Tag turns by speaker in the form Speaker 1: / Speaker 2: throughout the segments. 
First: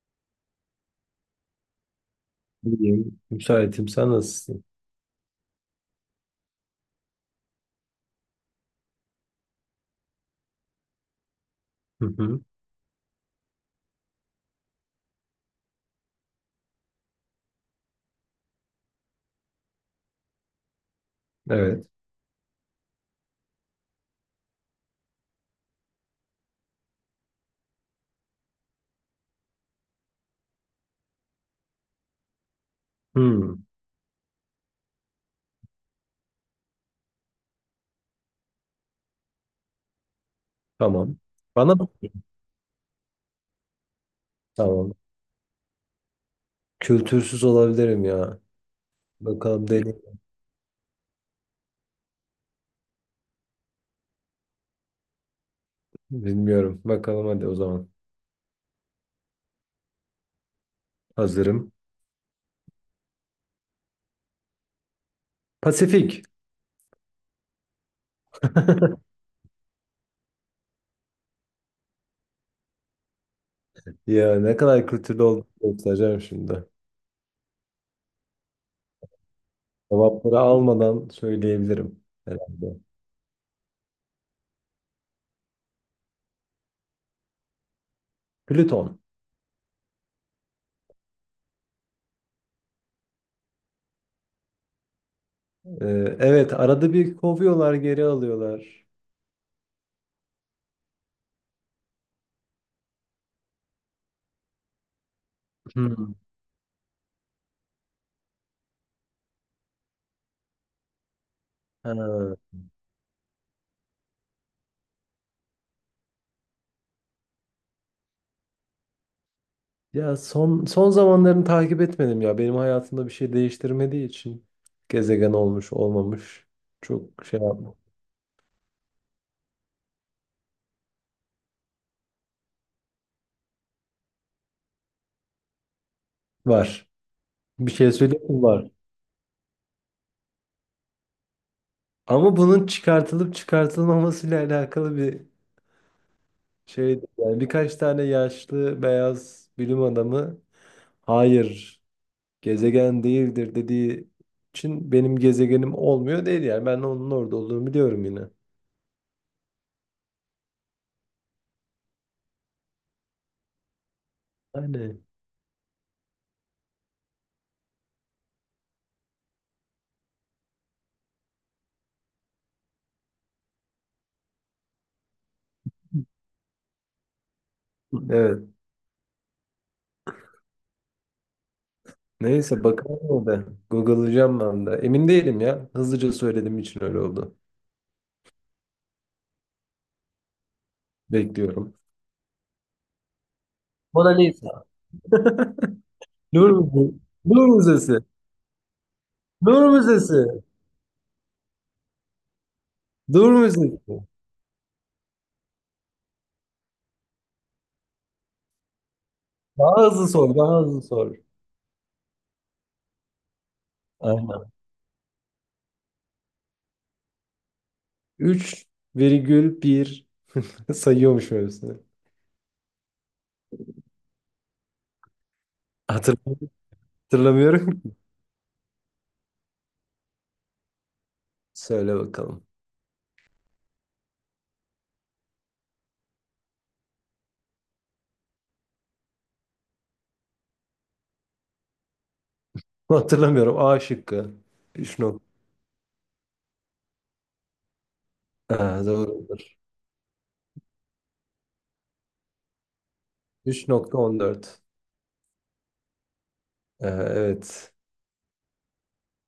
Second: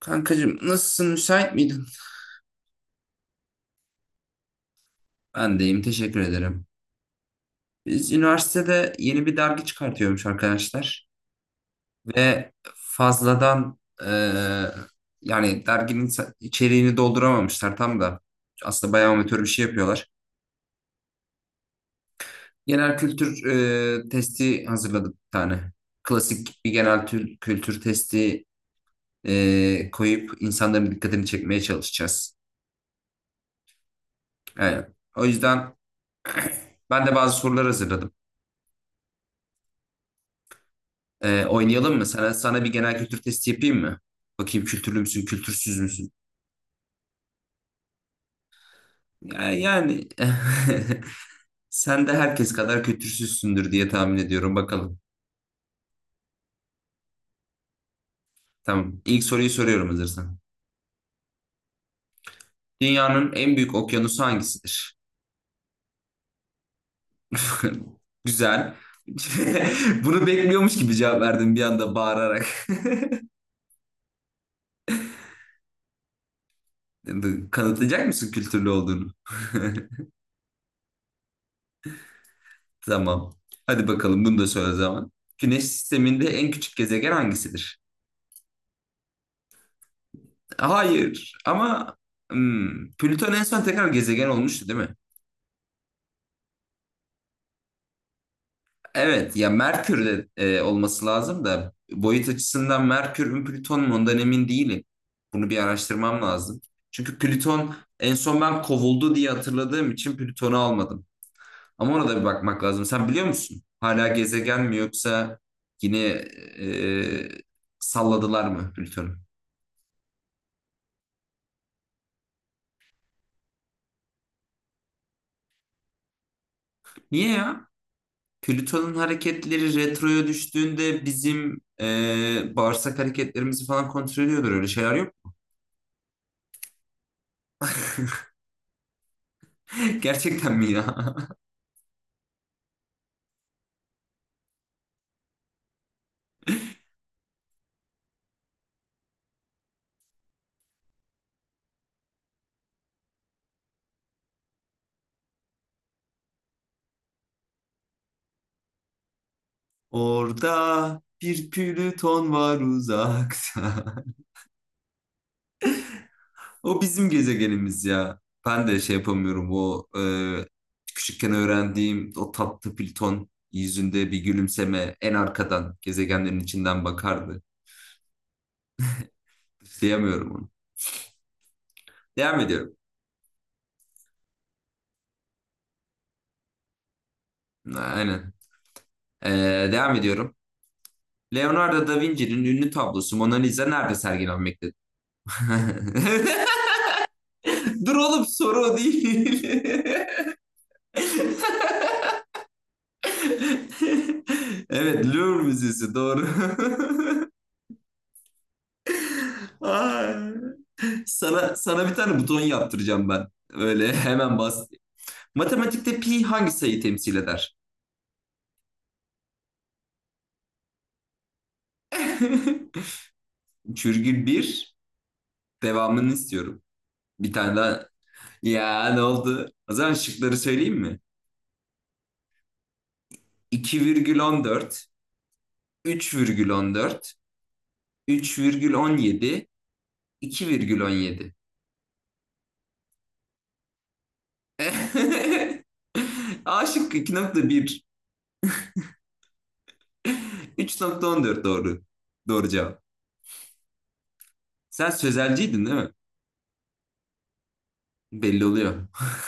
Speaker 1: Kankacığım nasılsın müsait miydin?
Speaker 2: İyiyim. Müsaitim. Sen nasılsın?
Speaker 1: Ben deyim teşekkür ederim. Biz üniversitede yeni bir dergi çıkartıyormuş arkadaşlar
Speaker 2: Hı hı.
Speaker 1: ve fazladan yani derginin içeriğini dolduramamışlar tam da aslında bayağı amatör bir şey yapıyorlar.
Speaker 2: Evet.
Speaker 1: Genel kültür testi hazırladık bir tane. Klasik bir genel kültür testi koyup insanların dikkatini çekmeye çalışacağız.
Speaker 2: Hı.
Speaker 1: Yani, o yüzden ben de bazı sorular hazırladım.
Speaker 2: Tamam. Bana mı?
Speaker 1: Oynayalım mı? Sana bir genel kültür testi yapayım mı? Bakayım
Speaker 2: Tamam.
Speaker 1: kültürlü müsün, kültürsüz müsün?
Speaker 2: Kültürsüz olabilirim ya. Bakalım
Speaker 1: Yani
Speaker 2: deli.
Speaker 1: sen de herkes kadar kültürsüzsündür diye tahmin ediyorum. Bakalım.
Speaker 2: Bilmiyorum. Bakalım hadi o zaman.
Speaker 1: Tamam. İlk soruyu soruyorum hazırsan.
Speaker 2: Hazırım.
Speaker 1: Dünyanın en büyük okyanusu hangisidir?
Speaker 2: Pasifik.
Speaker 1: Güzel. Bunu bekliyormuş gibi cevap verdim bir anda bağırarak.
Speaker 2: Ya ne kadar kültürlü olduğunu göstereceğim şimdi.
Speaker 1: Kanıtlayacak mısın kültürlü olduğunu?
Speaker 2: Cevapları almadan söyleyebilirim herhalde.
Speaker 1: Tamam. Hadi bakalım bunu da söyle o zaman. Güneş sisteminde en küçük gezegen hangisidir?
Speaker 2: Plüton.
Speaker 1: Hayır ama Plüton en son tekrar gezegen olmuştu değil mi?
Speaker 2: Ee, evet, arada bir kovuyorlar, geri alıyorlar.
Speaker 1: Evet ya Merkür'de olması lazım da boyut açısından Merkür mü Plüton mu ondan emin değilim. Bunu bir
Speaker 2: Hmm.
Speaker 1: araştırmam lazım. Çünkü Plüton en son ben kovuldu diye hatırladığım için Plüton'u almadım. Ama ona da bir
Speaker 2: Ha.
Speaker 1: bakmak lazım. Sen biliyor musun? Hala gezegen mi yoksa yine e, salladılar mı Plüton'u?
Speaker 2: Ya son son zamanlarını takip etmedim ya. Benim hayatımda bir şey değiştirmediği için gezegen olmuş olmamış çok
Speaker 1: Niye
Speaker 2: şey
Speaker 1: ya?
Speaker 2: yapma.
Speaker 1: Plüton'un hareketleri retroya düştüğünde bizim bağırsak hareketlerimizi falan kontrol ediyordur. Öyle şeyler yok.
Speaker 2: Var. Bir şey söyleyeyim mi? Var.
Speaker 1: Gerçekten mi ya?
Speaker 2: Ama bunun çıkartılıp çıkartılmamasıyla alakalı bir şey. Yani birkaç tane yaşlı beyaz bilim adamı hayır gezegen değildir dediği için benim gezegenim olmuyor değil yani. Ben onun orada olduğunu biliyorum yine.
Speaker 1: Orada bir Plüton var uzakta.
Speaker 2: Yani.
Speaker 1: O bizim gezegenimiz ya. Ben de şey yapamıyorum. O küçükken öğrendiğim o tatlı Plüton yüzünde bir gülümseme en arkadan gezegenlerin içinden bakardı.
Speaker 2: Evet.
Speaker 1: Diyemiyorum onu. Devam
Speaker 2: Neyse
Speaker 1: ediyorum.
Speaker 2: bakalım o da. Google'layacağım ben de. Emin değilim ya. Hızlıca söylediğim için öyle oldu.
Speaker 1: Aynen. E, devam ediyorum.
Speaker 2: Bekliyorum.
Speaker 1: Leonardo da Vinci'nin ünlü tablosu Mona Lisa nerede
Speaker 2: Mona Lisa.
Speaker 1: sergilenmektedir?
Speaker 2: Louvre
Speaker 1: Dur
Speaker 2: Müzesi.
Speaker 1: oğlum soru o değil.
Speaker 2: Louvre Müzesi. Louvre Müzesi. Louvre Müzesi.
Speaker 1: Evet, Louvre Müzesi doğru.
Speaker 2: Daha hızlı
Speaker 1: Ay.
Speaker 2: sor. Daha hızlı sor.
Speaker 1: Sana bir tane buton yaptıracağım ben. Öyle hemen
Speaker 2: Aynen.
Speaker 1: bas. Matematikte pi hangi sayıyı temsil eder?
Speaker 2: 3,1 sayıyormuş öylesine.
Speaker 1: Çürgül 1 devamını
Speaker 2: Hatırlamıyorum.
Speaker 1: istiyorum. Bir tane
Speaker 2: Hatırlamıyorum.
Speaker 1: daha.
Speaker 2: ki.
Speaker 1: Ya ne oldu? O zaman şıkları söyleyeyim mi?
Speaker 2: Söyle bakalım.
Speaker 1: 2,14, 3,14, 3,17, 2,17.
Speaker 2: Hatırlamıyorum. A şıkkı. 3 nokta.
Speaker 1: A şıkkı 2,1,
Speaker 2: Ha, doğrudur.
Speaker 1: 3,14 doğru. Doğru cevap.
Speaker 2: 3,14.
Speaker 1: Sen sözelciydin değil mi?
Speaker 2: Evet.
Speaker 1: Belli oluyor.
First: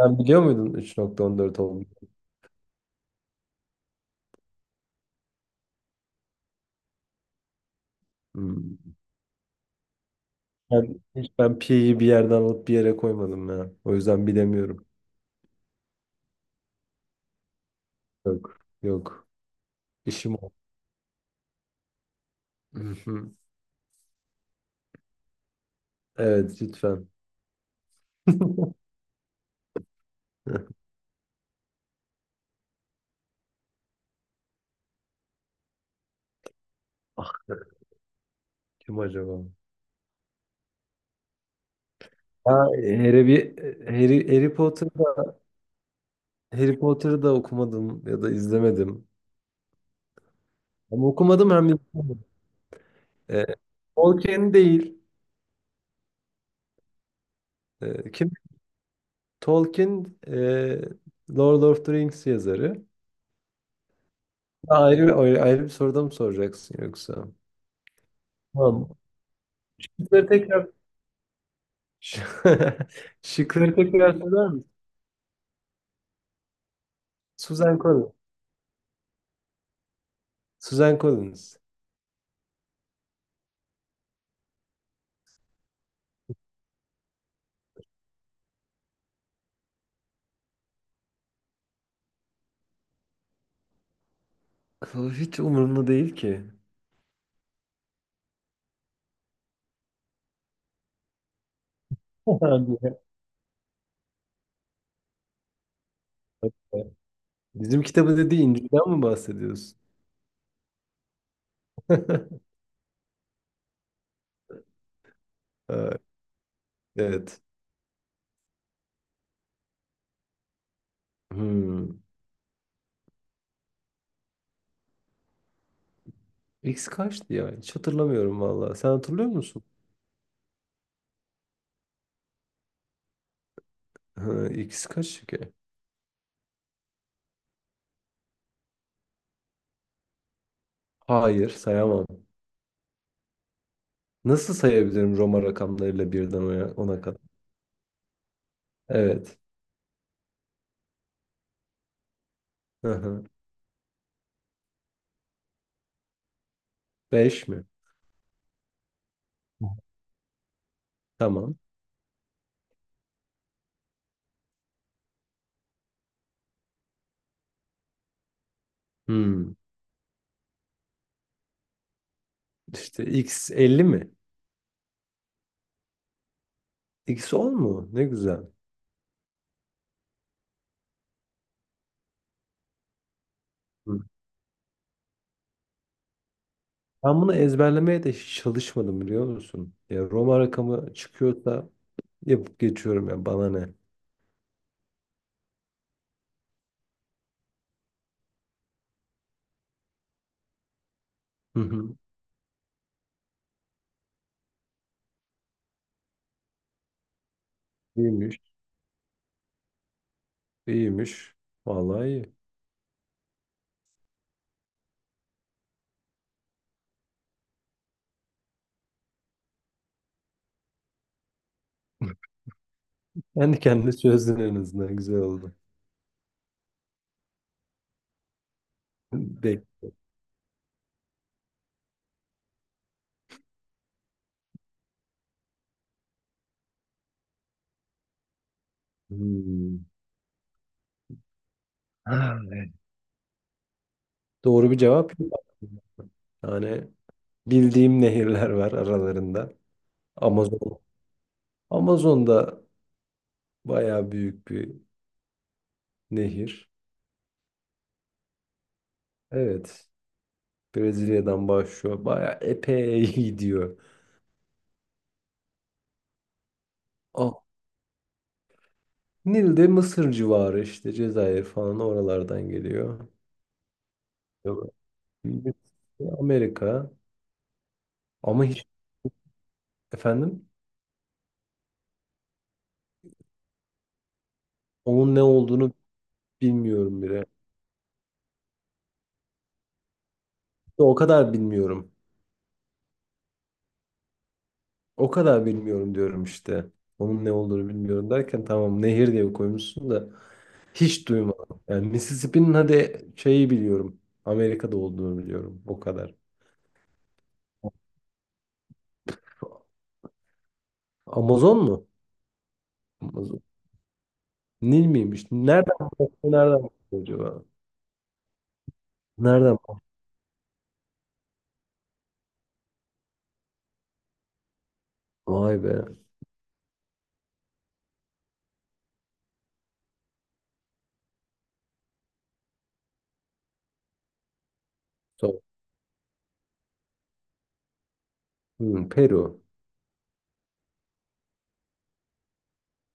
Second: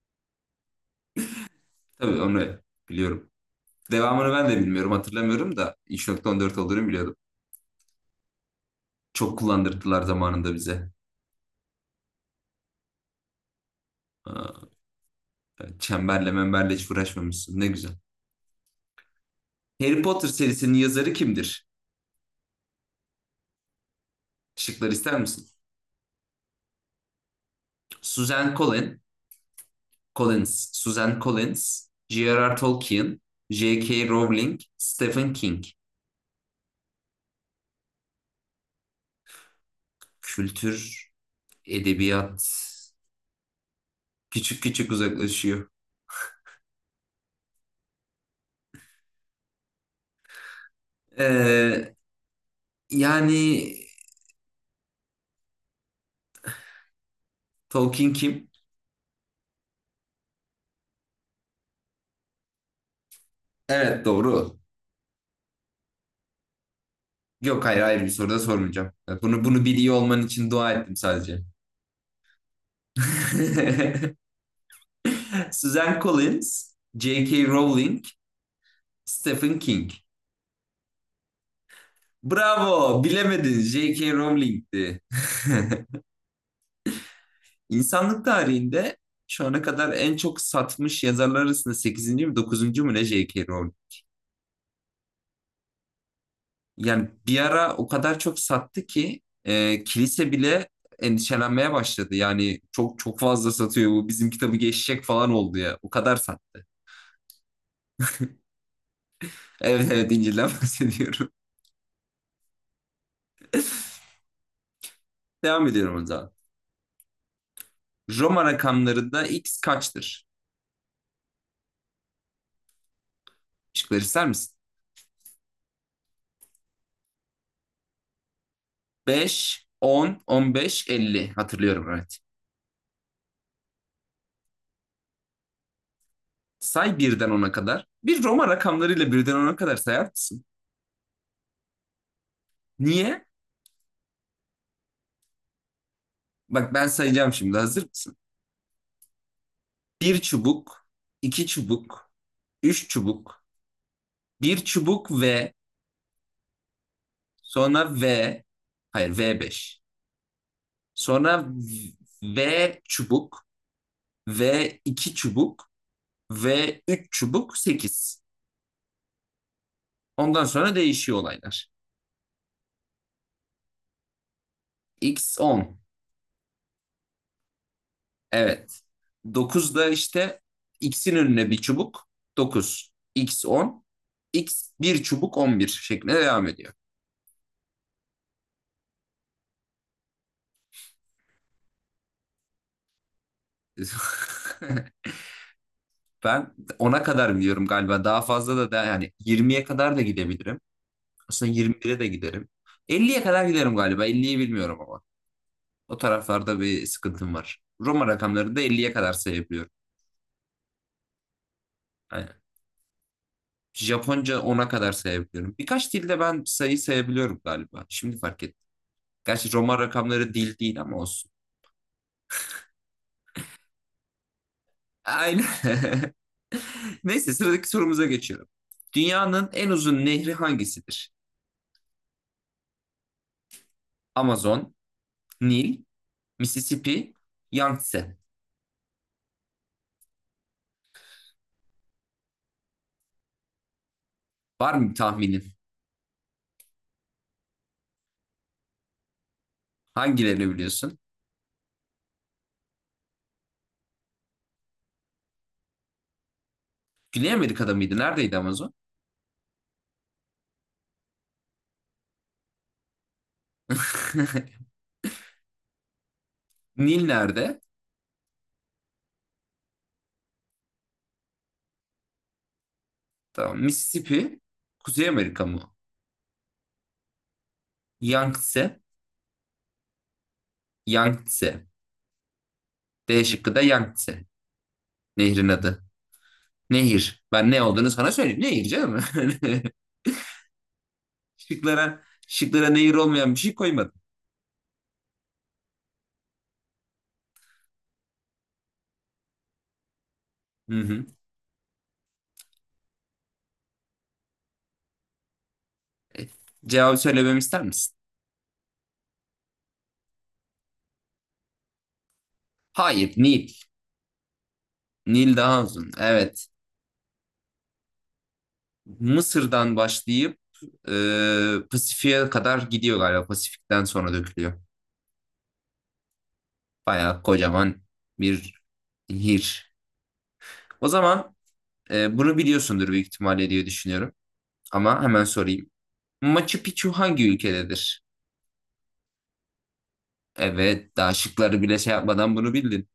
Speaker 2: Sen biliyor muydun 3,14 olduğunu?
Speaker 1: Tabii onu biliyorum. Devamını ben de bilmiyorum, hatırlamıyorum da 3,14 olduğunu biliyordum.
Speaker 2: Hmm.
Speaker 1: Çok kullandırdılar zamanında bize.
Speaker 2: Ben, hiç ben pi'yi bir yerden alıp bir yere koymadım ya. O yüzden
Speaker 1: Aa,
Speaker 2: bilemiyorum.
Speaker 1: evet, Çemberle memberle hiç uğraşmamışsın. Ne güzel.
Speaker 2: Yok. Yok.
Speaker 1: Harry Potter
Speaker 2: İşim o.
Speaker 1: serisinin yazarı kimdir?
Speaker 2: Hı hı.
Speaker 1: Şıklar ister misin?
Speaker 2: Evet lütfen.
Speaker 1: Suzanne Collins, Suzanne Collins, J.R.R. Tolkien, J.K. Rowling, Stephen King.
Speaker 2: Ah, kim acaba?
Speaker 1: Kültür, edebiyat
Speaker 2: Ha, Harry, Harry
Speaker 1: küçük küçük
Speaker 2: Potter'ı da,
Speaker 1: uzaklaşıyor.
Speaker 2: Harry Potter'ı da okumadım ya da izlemedim. Hem okumadım hem
Speaker 1: Ee,
Speaker 2: izlemedim. Ee,
Speaker 1: yani
Speaker 2: Tolkien değil.
Speaker 1: Tolkien
Speaker 2: Kim?
Speaker 1: kim?
Speaker 2: Tolkien, Lord of the Rings yazarı.
Speaker 1: Evet doğru.
Speaker 2: Ha, ayrı ayrı bir soruda mı soracaksın yoksa?
Speaker 1: Yok, hayır hayır, bir soru da
Speaker 2: Tamam.
Speaker 1: sormayacağım. Bunu biliyor olman
Speaker 2: Bunları
Speaker 1: için
Speaker 2: tekrar
Speaker 1: dua ettim sadece.
Speaker 2: Ş- Şıkları tekrar söyler misin?
Speaker 1: Suzanne Collins, J.K.
Speaker 2: Suzan
Speaker 1: Rowling,
Speaker 2: Collins.
Speaker 1: Stephen King.
Speaker 2: Suzan Collins.
Speaker 1: Bravo, bilemedin. J.K. Rowling'ti. İnsanlık tarihinde şu ana kadar en çok satmış yazarlar arasında sekizinci mi dokuzuncu mu ne J.K. Rowling.
Speaker 2: O hiç umurumda değil ki.
Speaker 1: Yani bir ara o kadar çok sattı ki kilise bile endişelenmeye başladı. Yani
Speaker 2: Hadi ya.
Speaker 1: çok çok fazla satıyor, bu bizim kitabı geçecek falan oldu ya. O kadar sattı.
Speaker 2: Bizim kitabı dediği İncil'den mi bahsediyorsun?
Speaker 1: Evet evet, İncil'den bahsediyorum. Devam
Speaker 2: Ha,
Speaker 1: ediyorum o zaman.
Speaker 2: evet.
Speaker 1: Roma rakamlarında X kaçtır?
Speaker 2: Hmm.
Speaker 1: Şıkları ister misin?
Speaker 2: X kaçtı ya? Hiç hatırlamıyorum valla. Sen hatırlıyor musun?
Speaker 1: Beş, on, on beş, elli. Hatırlıyorum evet.
Speaker 2: Ha, X kaç ki?
Speaker 1: Say birden ona kadar. Bir Roma rakamlarıyla birden ona kadar sayar mısın?
Speaker 2: Hayır, sayamam.
Speaker 1: Niye?
Speaker 2: Nasıl sayabilirim Roma rakamlarıyla birden ona,
Speaker 1: Bak ben
Speaker 2: ona kadar?
Speaker 1: sayacağım şimdi. Hazır mısın?
Speaker 2: Evet.
Speaker 1: Bir çubuk, iki çubuk, üç
Speaker 2: Hı hı.
Speaker 1: çubuk, bir çubuk ve
Speaker 2: Beş mi?
Speaker 1: sonra V, hayır v beş. Sonra
Speaker 2: Tamam.
Speaker 1: V çubuk, V iki çubuk, V üç çubuk, 8.
Speaker 2: Hmm.
Speaker 1: Ondan sonra değişiyor olaylar.
Speaker 2: İşte X 50 mi?
Speaker 1: X 10.
Speaker 2: X 10 mu? Ne güzel.
Speaker 1: Evet. 9 da işte x'in önüne bir çubuk, 9 x on,
Speaker 2: Hı.
Speaker 1: x bir çubuk 11 şeklinde devam ediyor.
Speaker 2: Ben bunu ezberlemeye de hiç çalışmadım biliyor musun? Ya Roma rakamı çıkıyorsa yapıp geçiyorum ya bana ne?
Speaker 1: Ben ona kadar biliyorum galiba. Daha fazla da yani yirmiye kadar da gidebilirim. Aslında
Speaker 2: Hı
Speaker 1: yirmi
Speaker 2: hı.
Speaker 1: bire de giderim. Elliye kadar giderim galiba. 50'yi bilmiyorum ama. O taraflarda bir sıkıntım var. Roma
Speaker 2: İyiymiş,
Speaker 1: rakamları da Elliye kadar sayabiliyorum.
Speaker 2: iyiymiş. Vallahi iyi.
Speaker 1: Aynen. Japonca ona kadar sayabiliyorum. Birkaç dilde ben sayı sayabiliyorum galiba. Şimdi fark ettim. Gerçi Roma rakamları dil değil ama olsun.
Speaker 2: Kendi kendine çözdün en azından güzel
Speaker 1: Aynen.
Speaker 2: oldu.
Speaker 1: Neyse sıradaki sorumuza geçiyorum. Dünyanın
Speaker 2: Bek.
Speaker 1: en uzun nehri hangisidir? Amazon, Nil, Mississippi, Yangtze.
Speaker 2: Hmm. Ha, evet. Doğru
Speaker 1: Var
Speaker 2: bir
Speaker 1: mı bir
Speaker 2: cevap yok.
Speaker 1: tahminin?
Speaker 2: Yani bildiğim nehirler var aralarında.
Speaker 1: Hangilerini
Speaker 2: Amazon.
Speaker 1: biliyorsun?
Speaker 2: Amazon da bayağı büyük bir nehir.
Speaker 1: Güney Amerika'da mıydı? Neredeydi Amazon?
Speaker 2: Evet. Brezilya'dan başlıyor. Bayağı epey gidiyor.
Speaker 1: Nil
Speaker 2: Ah,
Speaker 1: nerede?
Speaker 2: Nil de Mısır civarı işte Cezayir falan oralardan geliyor.
Speaker 1: Tamam. Mississippi,
Speaker 2: Yok.
Speaker 1: Kuzey Amerika mı?
Speaker 2: Amerika ama hiç
Speaker 1: Yangtze,
Speaker 2: efendim
Speaker 1: Yangtze. D şıkkı da Yangtze.
Speaker 2: onun ne
Speaker 1: Nehrin
Speaker 2: olduğunu
Speaker 1: adı.
Speaker 2: bilmiyorum
Speaker 1: Nehir.
Speaker 2: bile.
Speaker 1: Ben ne olduğunu sana söyleyeyim. Nehir canım.
Speaker 2: İşte o kadar bilmiyorum.
Speaker 1: Şıklara nehir olmayan bir şey koymadım.
Speaker 2: O kadar bilmiyorum diyorum işte. Onun ne olduğunu bilmiyorum derken tamam nehir diye koymuşsun da
Speaker 1: Hı hı.
Speaker 2: hiç duymadım. Yani Mississippi'nin hadi şeyi biliyorum. Amerika'da olduğunu biliyorum. O kadar.
Speaker 1: Cevabı söylememi ister misin?
Speaker 2: Amazon mu?
Speaker 1: Hayır,
Speaker 2: Amazon.
Speaker 1: Nil.
Speaker 2: Nil miymiş?
Speaker 1: Nil daha
Speaker 2: Nereden
Speaker 1: uzun.
Speaker 2: baktı?
Speaker 1: Evet.
Speaker 2: Nereden baktı acaba? Nereden
Speaker 1: Mısır'dan
Speaker 2: baktı?
Speaker 1: başlayıp Pasifik'e kadar gidiyor galiba. Pasifik'ten sonra dökülüyor.
Speaker 2: Vay be.
Speaker 1: Bayağı kocaman bir nehir. O zaman bunu biliyorsundur büyük ihtimalle diye düşünüyorum. Ama hemen
Speaker 2: So-
Speaker 1: sorayım. Machu Picchu hangi ülkededir?
Speaker 2: Peru.
Speaker 1: Evet, daha şıkları bile şey yapmadan bunu bildin.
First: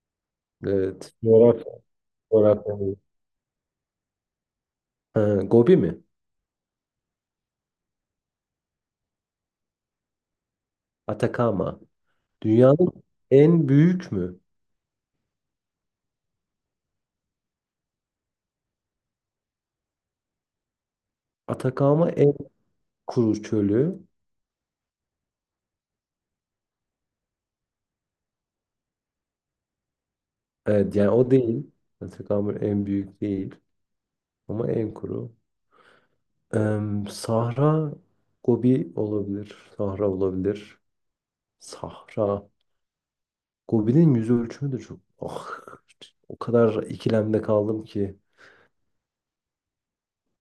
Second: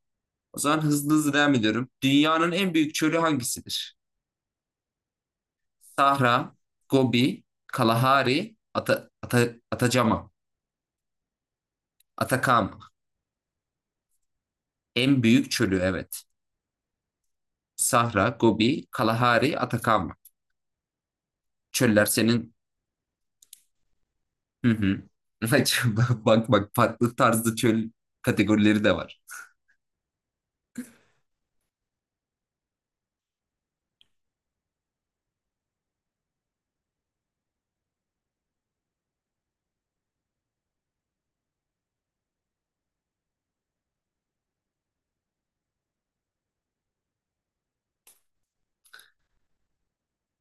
Speaker 1: O zaman hızlı
Speaker 2: Evet.
Speaker 1: hızlı devam
Speaker 2: Coğrafya.
Speaker 1: ediyorum. Dünyanın en
Speaker 2: Coğrafya.
Speaker 1: büyük
Speaker 2: değil.
Speaker 1: çölü hangisidir?
Speaker 2: Ha, Gobi mi?
Speaker 1: Sahra, Gobi, Kalahari, Atacama,
Speaker 2: Atakama.
Speaker 1: Atakama.
Speaker 2: Dünyanın en büyük mü?
Speaker 1: En büyük çölü evet. Sahra, Gobi, Kalahari, Atakama. Çöller
Speaker 2: Atakama en
Speaker 1: senin...
Speaker 2: kuru çölü.
Speaker 1: Hı hı. Bak bak, farklı tarzda çöl kategorileri de var.
Speaker 2: Evet yani o değil. Atakama en büyük değil. Ama en kuru. Sahra Gobi olabilir. Sahra olabilir. Sahra. Gobi'nin yüz ölçümü de çok. Ah, o kadar ikilemde kaldım ki.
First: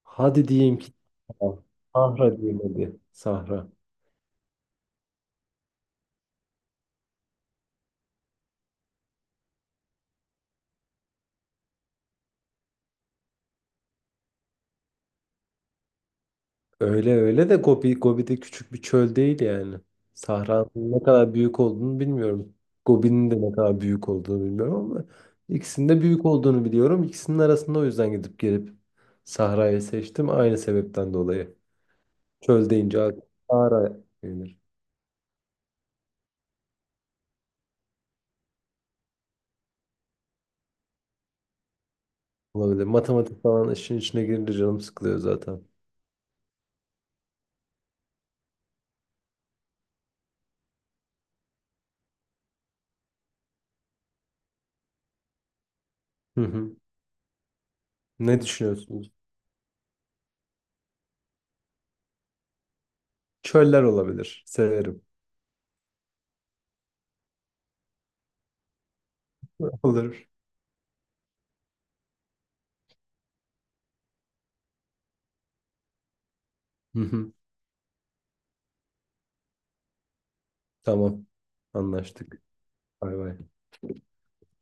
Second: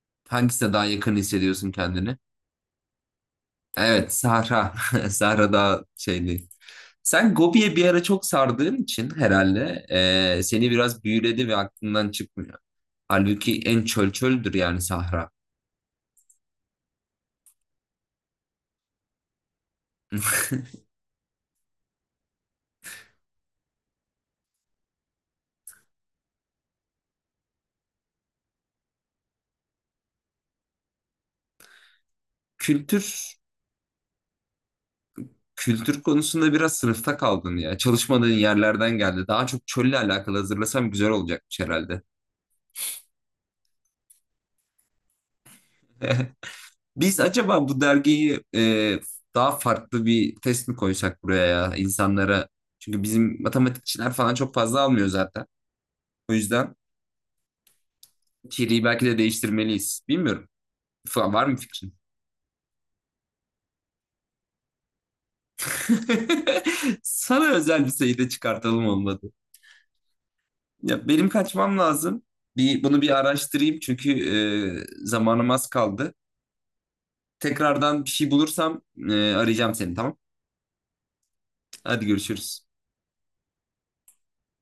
Speaker 2: Hadi
Speaker 1: Hangisine
Speaker 2: diyeyim
Speaker 1: daha
Speaker 2: ki.
Speaker 1: yakın hissediyorsun kendini?
Speaker 2: Sahra diyeyim hadi. Sahra.
Speaker 1: Evet, Sahra. Sahra daha şeyli. Sen Gobi'ye bir ara çok sardığın için herhalde seni biraz büyüledi ve aklından çıkmıyor. Halbuki en çöl çöldür, yani Sahra.
Speaker 2: Öyle öyle de Gobi, Gobi de küçük bir çöl değil yani. Sahra'nın ne kadar büyük olduğunu bilmiyorum. Gobi'nin de ne kadar büyük olduğunu bilmiyorum ama ikisinin de büyük olduğunu biliyorum. İkisinin arasında o yüzden gidip gelip Sahra'yı seçtim. Aynı sebepten dolayı. Çöl deyince aklıma
Speaker 1: Kültür,
Speaker 2: Sahra gelir.
Speaker 1: kültür konusunda biraz sınıfta kaldın ya. Çalışmadığın yerlerden geldi. Daha çok çölle alakalı hazırlasam güzel olacakmış herhalde.
Speaker 2: Olabilir. Matematik falan işin içine girince canım sıkılıyor zaten.
Speaker 1: Biz acaba bu dergiyi daha farklı bir test mi koysak buraya ya insanlara? Çünkü bizim matematikçiler falan çok fazla almıyor zaten. O
Speaker 2: Hı
Speaker 1: yüzden
Speaker 2: hı. Ne
Speaker 1: içeriği belki
Speaker 2: düşünüyorsunuz?
Speaker 1: de değiştirmeliyiz. Bilmiyorum. Falan var mı fikrin?
Speaker 2: Çöller olabilir. Severim.
Speaker 1: Sana özel bir sayıda çıkartalım olmadı.
Speaker 2: Olur.
Speaker 1: Ya benim kaçmam lazım. Bir bunu bir araştırayım çünkü zamanım az kaldı.
Speaker 2: Hı hı.
Speaker 1: Tekrardan bir şey bulursam arayacağım seni, tamam.
Speaker 2: Tamam.
Speaker 1: Hadi
Speaker 2: Anlaştık.
Speaker 1: görüşürüz.
Speaker 2: Bay bay.